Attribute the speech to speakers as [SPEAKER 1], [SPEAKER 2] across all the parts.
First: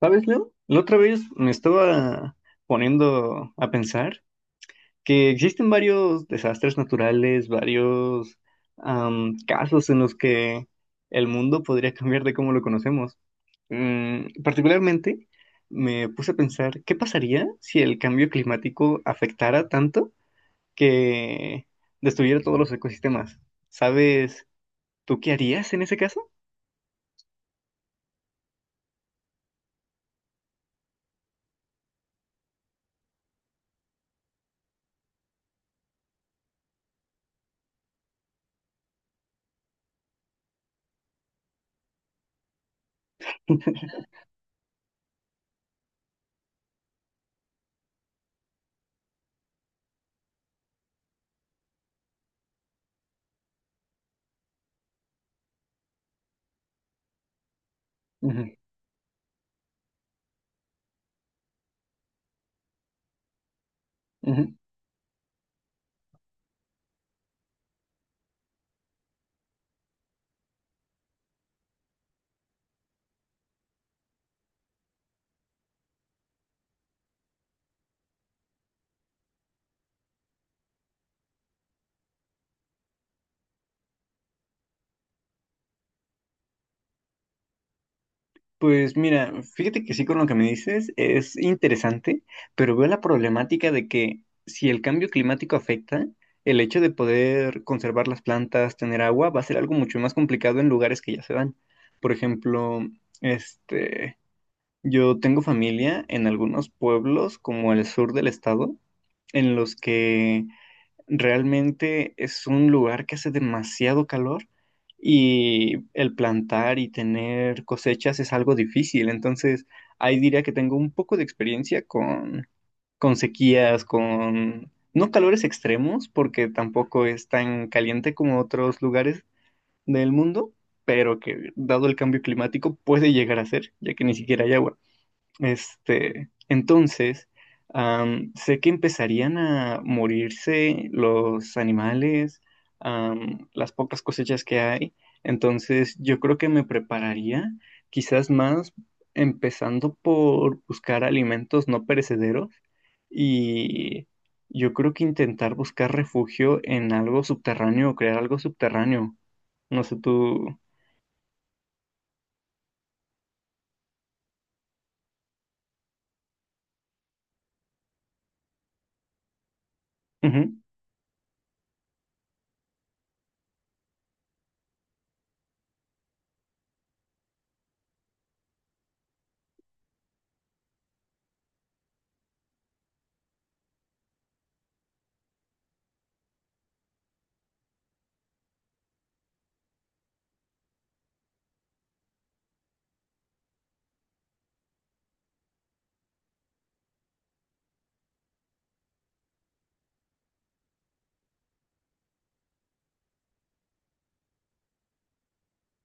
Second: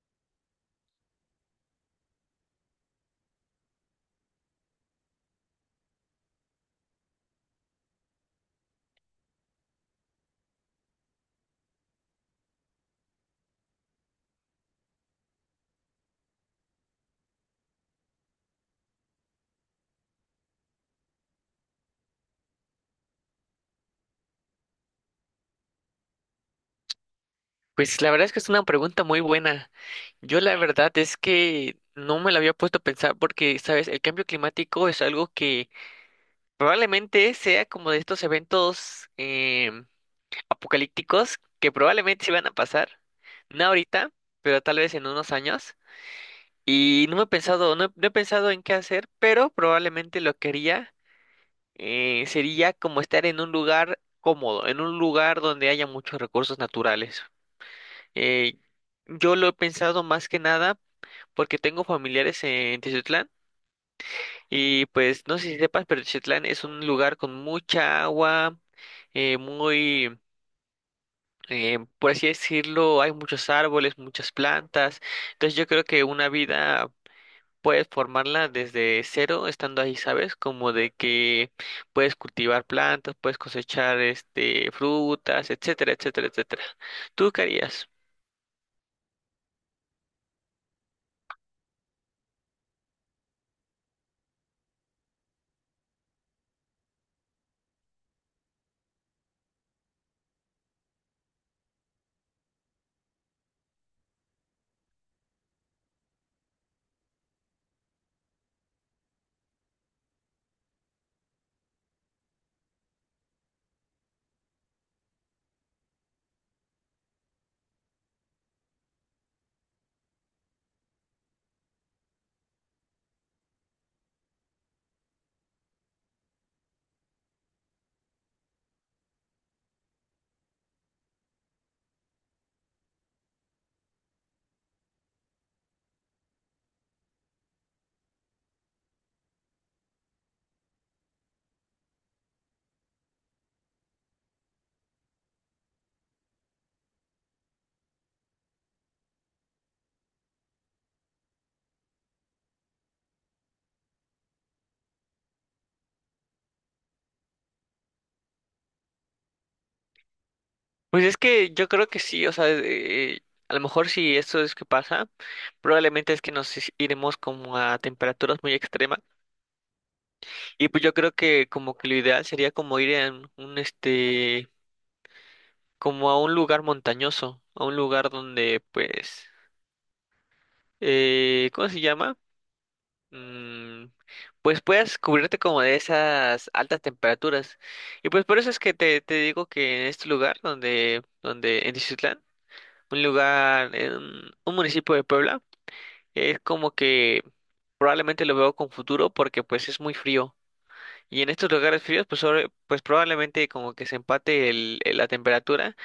[SPEAKER 1] ¿Sabes, Leo? La otra vez me estaba poniendo a pensar que existen varios desastres naturales, varios casos en los que el mundo podría cambiar de cómo lo conocemos. Particularmente, me puse a pensar, ¿qué pasaría si el cambio climático afectara tanto que destruyera todos los ecosistemas? ¿Sabes tú qué harías en ese caso?
[SPEAKER 2] Pues la verdad es que es una pregunta muy buena. Yo la verdad es que no me la había puesto a pensar porque, sabes, el cambio climático es algo que probablemente sea como de estos eventos apocalípticos que probablemente sí van a pasar. No ahorita, pero tal vez en unos años. Y no me he pensado, no he pensado en qué hacer, pero probablemente lo que haría sería como estar en un lugar cómodo, en un lugar donde haya muchos recursos naturales.
[SPEAKER 1] Ujú,
[SPEAKER 2] Eh, yo lo he pensado más que nada porque tengo familiares en Tiziutlán,
[SPEAKER 1] ujú.
[SPEAKER 2] y pues no sé si sepas, pero Tiziutlán es un lugar con mucha agua, eh, muy, por así decirlo, hay muchos árboles, muchas plantas. Entonces yo creo que una vida puedes formarla desde cero estando ahí, ¿sabes? Como de que puedes cultivar plantas, puedes cosechar este frutas, etcétera, etcétera, etcétera. ¿Tú qué harías?
[SPEAKER 1] Pues mira, fíjate que sí, con lo que me dices es interesante, pero veo la problemática de que si el cambio climático afecta, el hecho de poder conservar las plantas, tener agua, va a ser algo mucho más complicado en lugares que ya se dan. Por ejemplo, este, yo tengo familia en algunos pueblos como el sur del estado, en los que realmente es un lugar que hace demasiado calor y el plantar y tener cosechas es algo difícil. Entonces, ahí diría que tengo un poco de experiencia con sequías, con no calores extremos, porque tampoco es tan caliente como otros lugares del mundo, pero que dado el cambio climático puede llegar a ser, ya que ni siquiera hay agua. Entonces, sé que empezarían a morirse los animales, las pocas cosechas que hay. Entonces, yo creo que me prepararía quizás más empezando por buscar alimentos no perecederos y yo creo que intentar buscar refugio en algo subterráneo o crear algo subterráneo. No sé, tú...
[SPEAKER 2] Pues es que yo creo que sí, o sea, a lo mejor si esto es que pasa, probablemente es que iremos como a temperaturas muy extremas,
[SPEAKER 1] Ujú.
[SPEAKER 2] y pues yo creo que como que lo ideal sería como ir a un este, como a un lugar montañoso, a un lugar donde pues, ¿cómo se llama? Mm, pues puedas cubrirte como de esas altas temperaturas, y pues por eso es que te digo que en este lugar donde, donde en Tiziutlán, un lugar, en un municipio de Puebla, es como que probablemente lo veo con futuro porque pues es muy frío. Y en estos lugares fríos pues, sobre- pues probablemente como que se empate la temperatura,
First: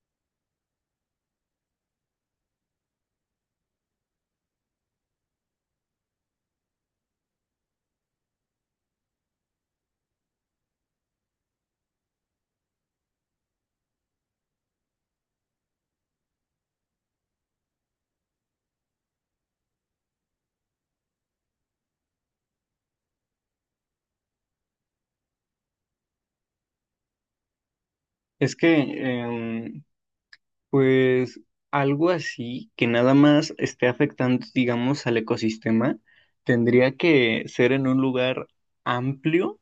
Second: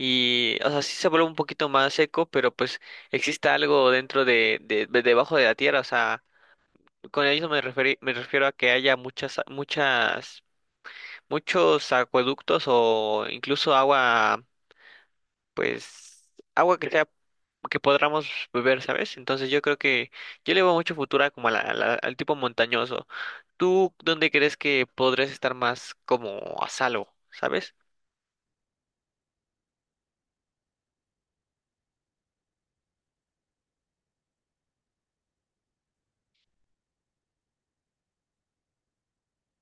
[SPEAKER 2] y o sea sí se vuelve un poquito más seco pero pues exista algo dentro debajo de la tierra. O sea, con eso me refiero a que haya muchas, muchas, muchos acueductos o incluso agua, pues agua que sea que podamos beber, ¿sabes? Entonces yo creo que yo le veo mucho futuro a como a al tipo montañoso. ¿Tú dónde crees que podrías estar más como a salvo, ¿sabes?
[SPEAKER 1] Es que, pues algo así que nada más esté afectando, digamos, al ecosistema, tendría que ser en un lugar amplio,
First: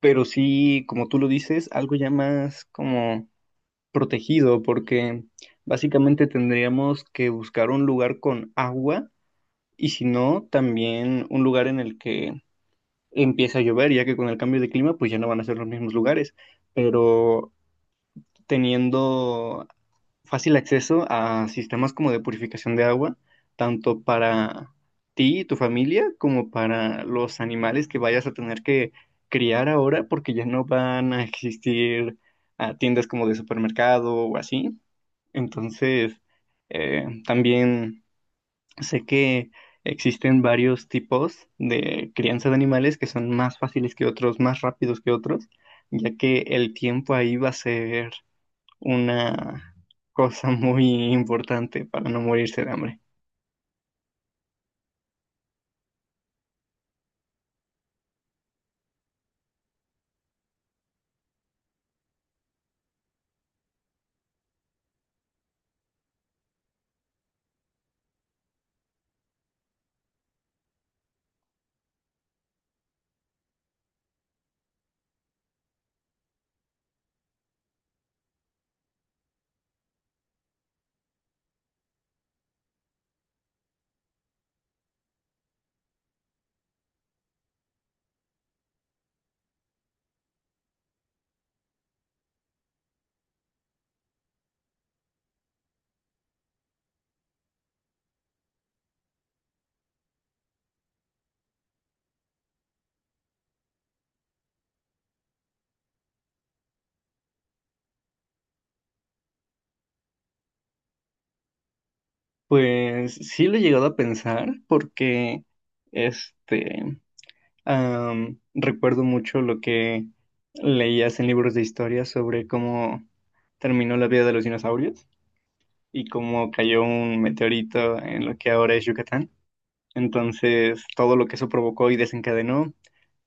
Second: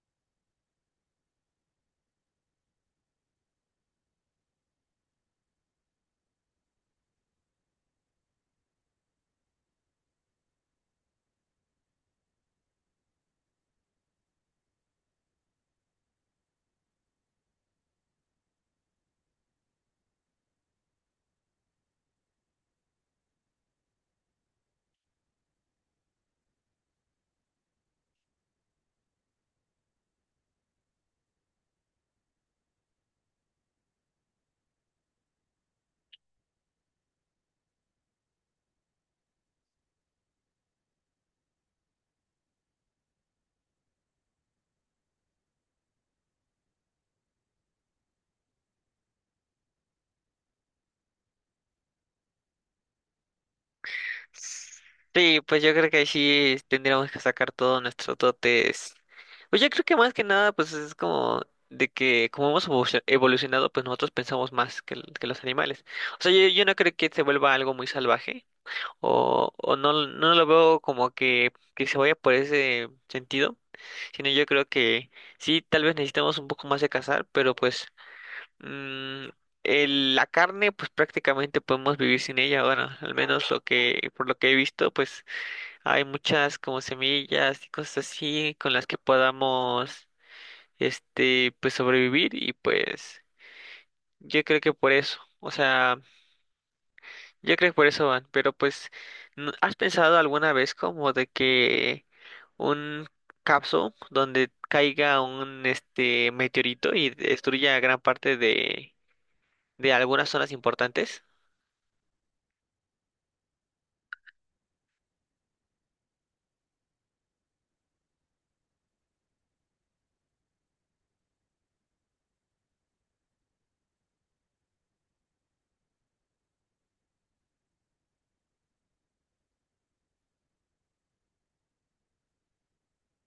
[SPEAKER 1] pero sí, como tú lo dices, algo ya más como protegido, porque básicamente tendríamos que buscar un lugar con agua y si no, también un lugar en el que empieza a llover, ya que con el cambio de clima, pues ya no van a ser los mismos lugares, pero teniendo fácil acceso a sistemas como de purificación de agua, tanto para ti y tu familia como para los animales que vayas a tener que criar ahora porque ya no van a existir tiendas como de supermercado o así. Entonces, también sé que existen varios tipos de crianza de animales que son más fáciles que otros, más rápidos que otros, ya que el tiempo ahí va a ser una cosa muy importante para no morirse de hambre.
[SPEAKER 2] Sí, pues yo creo que ahí sí tendríamos que sacar todos nuestros dotes. Pues yo creo que más que nada, pues es como de que como hemos evolucionado, pues nosotros pensamos más que, que los animales. O sea, yo no creo que se vuelva algo muy salvaje. O no, no lo veo como que se vaya por ese sentido, sino yo creo que sí, tal vez necesitamos un poco más de cazar, pero pues mm, la carne pues prácticamente podemos vivir sin ella, bueno, al menos lo que, por lo que he visto, pues hay muchas como semillas y cosas así con las que podamos, este, pues sobrevivir y pues yo creo que por eso, o sea... Yo creo que por eso van, pero pues, ¿has pensado alguna vez como de que un capsule donde caiga un este meteorito y destruya gran parte de algunas zonas importantes?
[SPEAKER 1] Pues sí lo he llegado a pensar porque este recuerdo mucho lo que leías en libros de historia sobre cómo terminó la vida de los dinosaurios y cómo cayó un meteorito en lo que ahora es Yucatán. Entonces, todo lo que eso provocó y desencadenó.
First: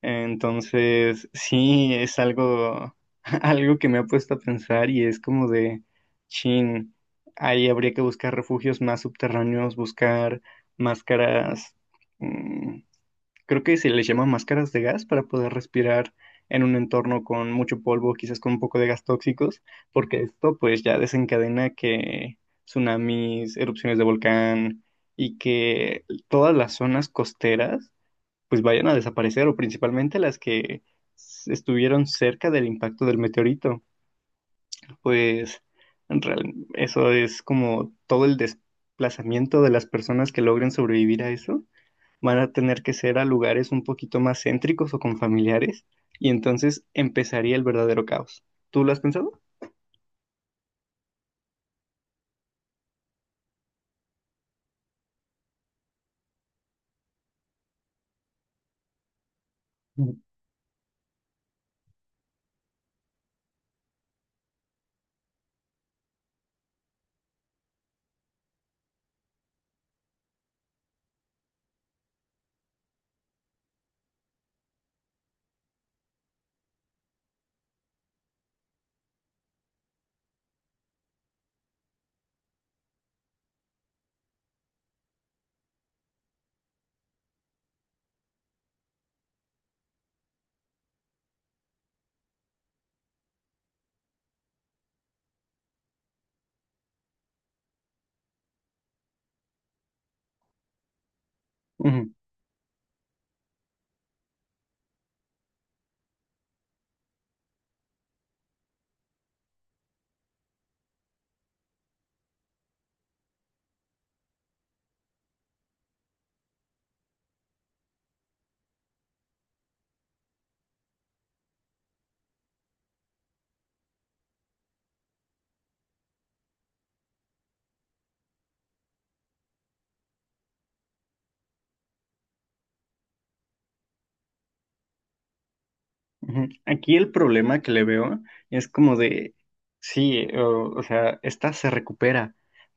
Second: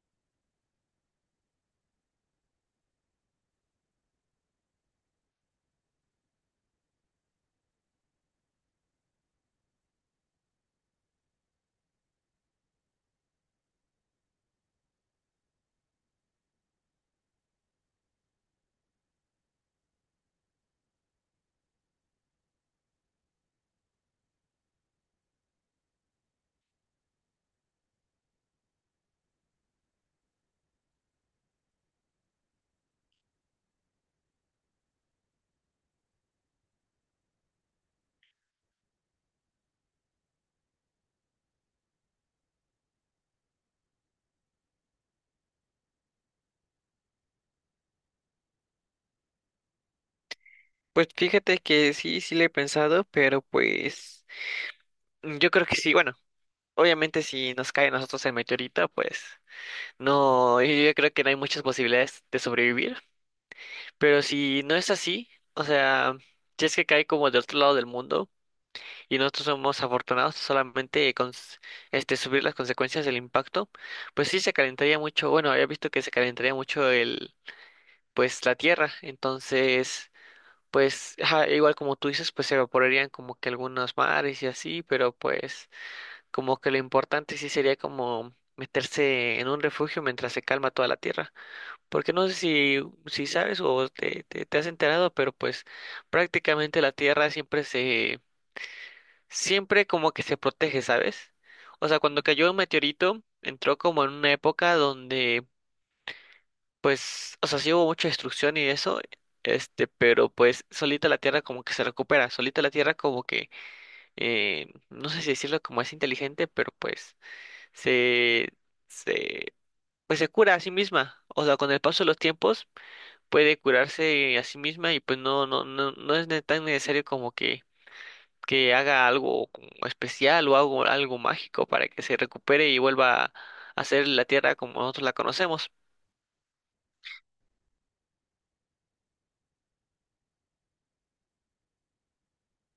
[SPEAKER 1] Entonces, sí, es algo, algo que me ha puesto a pensar y es como de, chin, ahí habría que buscar refugios más subterráneos, buscar máscaras, mm, creo que se les llama máscaras de gas para poder respirar en un entorno con mucho polvo, quizás con un poco de gas tóxicos, porque esto pues ya desencadena que tsunamis, erupciones de volcán y que todas las zonas costeras pues vayan a desaparecer, o principalmente las que estuvieron cerca del impacto del meteorito. Pues eso es como todo el desplazamiento de las personas que logren sobrevivir a eso. Van a tener que ser a lugares un poquito más céntricos o con familiares, y entonces empezaría el verdadero caos. ¿Tú lo has pensado?
[SPEAKER 2] Pues fíjate que sí, sí le he pensado, pero pues yo creo que sí, bueno, obviamente si nos cae a nosotros el meteorito, pues no, yo creo que no hay muchas posibilidades de sobrevivir, pero si no es así, o sea, si es que cae como del otro lado del mundo, y nosotros somos afortunados solamente con s- este subir las consecuencias del impacto, pues sí se calentaría mucho, bueno, había visto que se calentaría mucho el pues la tierra, entonces pues ajá, igual como tú dices, pues se evaporarían como que algunos mares y así, pero pues como que lo importante sí sería como meterse en un refugio mientras se calma toda la tierra, porque no sé si si sabes o te has enterado, pero pues prácticamente la tierra siempre se siempre como que se protege, ¿sabes? O sea,
[SPEAKER 1] Ujú.
[SPEAKER 2] cuando cayó un meteorito, entró como en una época donde, pues, o sea, sí hubo mucha destrucción y eso, este, pero pues solita la Tierra como que se recupera, solita la Tierra como que, no sé si decirlo como es inteligente, pero pues se, se, pues se cura a sí misma. O sea, con el paso de los tiempos puede curarse a sí misma y pues no es tan necesario como que haga algo como especial o algo, algo mágico para que se recupere y vuelva a ser la Tierra como nosotros la conocemos.
[SPEAKER 1] Ujú. Aquí el problema que le veo es como de, sí, o sea, esta se recupera,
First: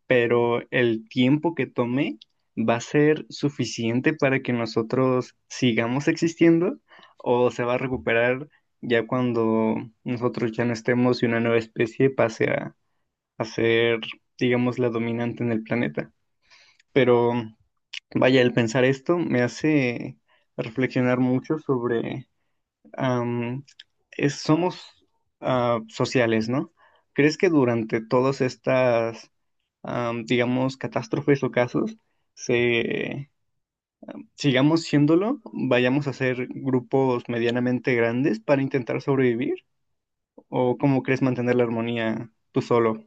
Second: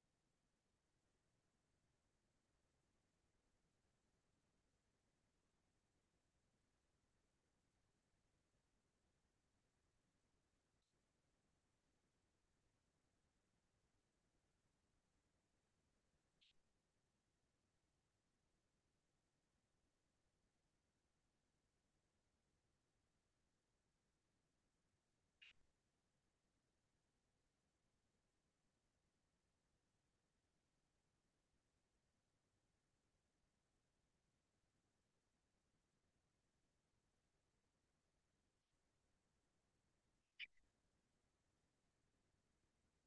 [SPEAKER 1] pero el tiempo que tome va a ser suficiente para que nosotros sigamos existiendo o se va a recuperar ya cuando nosotros ya no estemos y una nueva especie pase a ser, digamos, la dominante en el planeta. Pero vaya, el pensar esto me hace reflexionar mucho. am, somos sociales, ¿no? ¿Crees que durante todas estas, digamos, catástrofes o casos, se, sigamos siéndolo, vayamos a ser grupos medianamente grandes para intentar sobrevivir? ¿O cómo crees mantener la armonía tú solo?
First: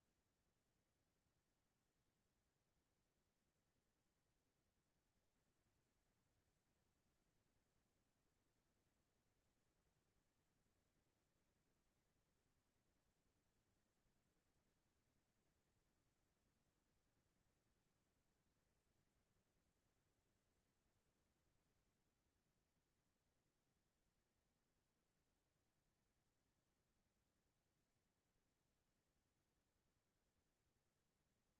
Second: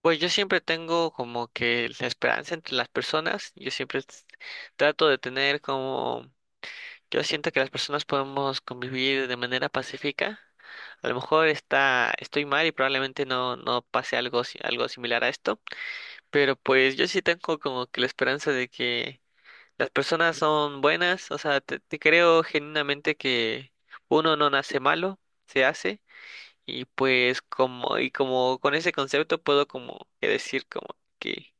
[SPEAKER 2] Pues yo siempre tengo como que la esperanza entre las personas, yo siempre trato de tener como, yo siento que las personas podemos convivir de manera pacífica. A lo mejor está, estoy mal y probablemente no, no pase algo, algo similar a esto, pero pues yo sí tengo como que la esperanza de que las personas son buenas, o sea, te creo genuinamente que uno no nace malo, se hace, y pues como, y como con ese concepto puedo como que decir como que,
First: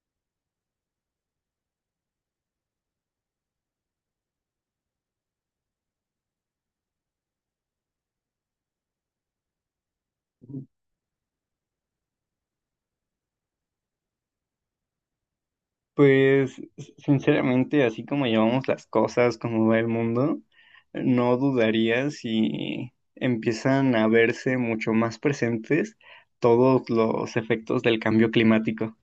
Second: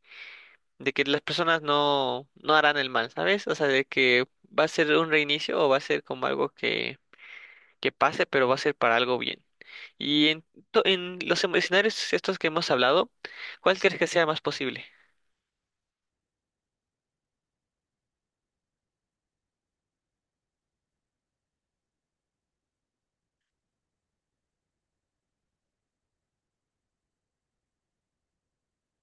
[SPEAKER 2] de que las personas no, no harán el mal, ¿sabes? O sea, de que va a ser un reinicio o va a ser como algo que pase, pero va a ser para algo bien. Y en, en los escenarios estos que hemos hablado, ¿cuál crees que sea más posible?
[SPEAKER 1] Pues sinceramente, así como llevamos las cosas, como va el mundo, no dudaría si empiezan a verse mucho más presentes todos los efectos del cambio climático.